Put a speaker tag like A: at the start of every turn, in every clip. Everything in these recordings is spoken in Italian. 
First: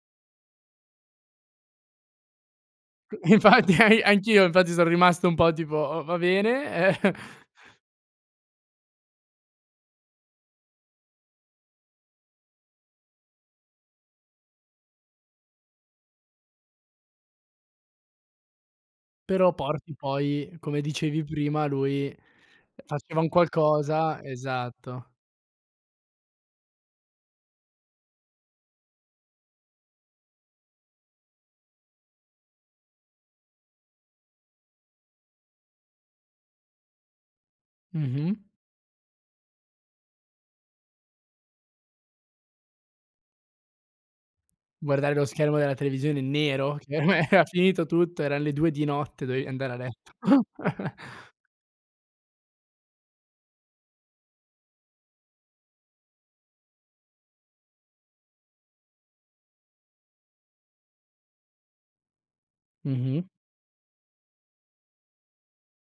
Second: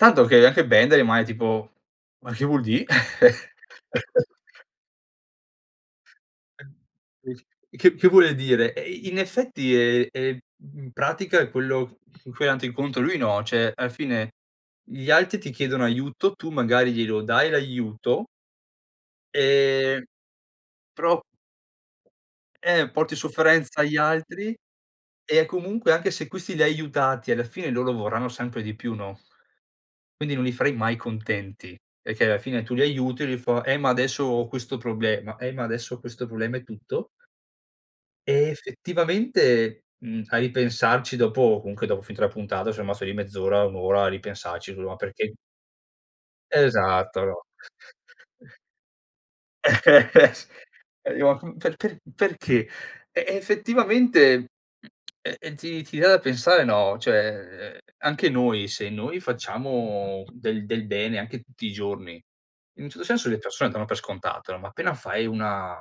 A: Tanto che anche vendere magari, tipo, ma che vuol dì?
B: Infatti an anch'io infatti son rimasto un po' tipo: "Va bene." Eh.
A: Sì s che che vuole dire? E eh, i in effetti è è in pratica è quello c con cui è andato incontro lui, no, cioè, alla fine gli altri ti chiedono aiuto, tu magari glielo dai l'aiuto
B: Però porti
A: Ehm,
B: poi come
A: però
B: dicevi prima, lui
A: Eh, porti
B: faceva un
A: sofferenza agli
B: qualcosa,
A: altri
B: esatto.
A: e comunque anche se questi li hai aiutati alla fine loro vorranno sempre di più, no? Quindi non li farai mai contenti, perché alla fine tu li aiuti, e lui fa: "Eh, ma adesso ho questo problema, eh, ma adesso questo problema" e tutto
B: Mh-mh.
A: e, effettivamente, mhmm, a ripensarci dopo comunque dopo finito la puntata son rimasto lì mezz'ora, un'ora a ripensarci, lu ma
B: Guardare lo
A: perché
B: schermo della televisione nero, che per
A: Esatto,
B: me
A: no.
B: era finito tutto, eran le 2 di notte, dovevi andare a letto.
A: Eh s [unintelligible] pe per perché? Eh, effettivamente, mhmm, e ehm ti ti dà da pensare no, cioè anche noi se noi facciamo del del bene anche tutti i giorni, in un certo
B: Mh-mh.
A: senso le persone danno per scontato, no, ma appena fai una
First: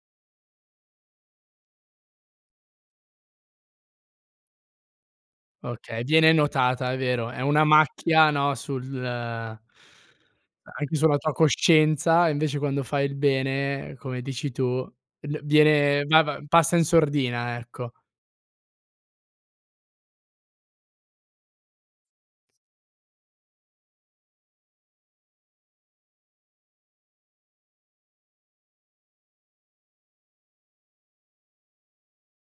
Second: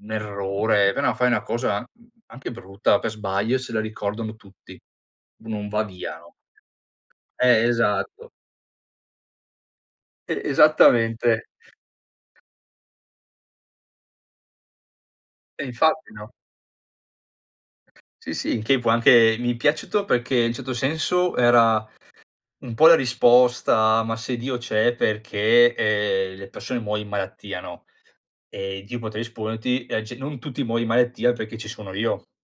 A: un errore, appena fai una cosa, mhmm, anche brutta, per sbaglio se la ricordano tutti. Non va
B: Okay,
A: via,
B: viene
A: no?
B: notata, è vero, è una
A: Eh, esatto.
B: macchia, no, sul
A: E
B: a anche sulla tua
A: esattamente.
B: coscienza, e invece quando fai il bene, come dici tu, n
A: E
B: viene
A: infatti,
B: va
A: no.
B: va passa in sordina, ecco.
A: Sì, sì, in che può anche mi è piaciuto perché in un certo senso era un po' la risposta: "Ma se Dio c'è perché, ehm, le persone muoiono in malattia", no, e Dio poteva risponderti: "e c non tutti muoion di malattia perché ci sono io".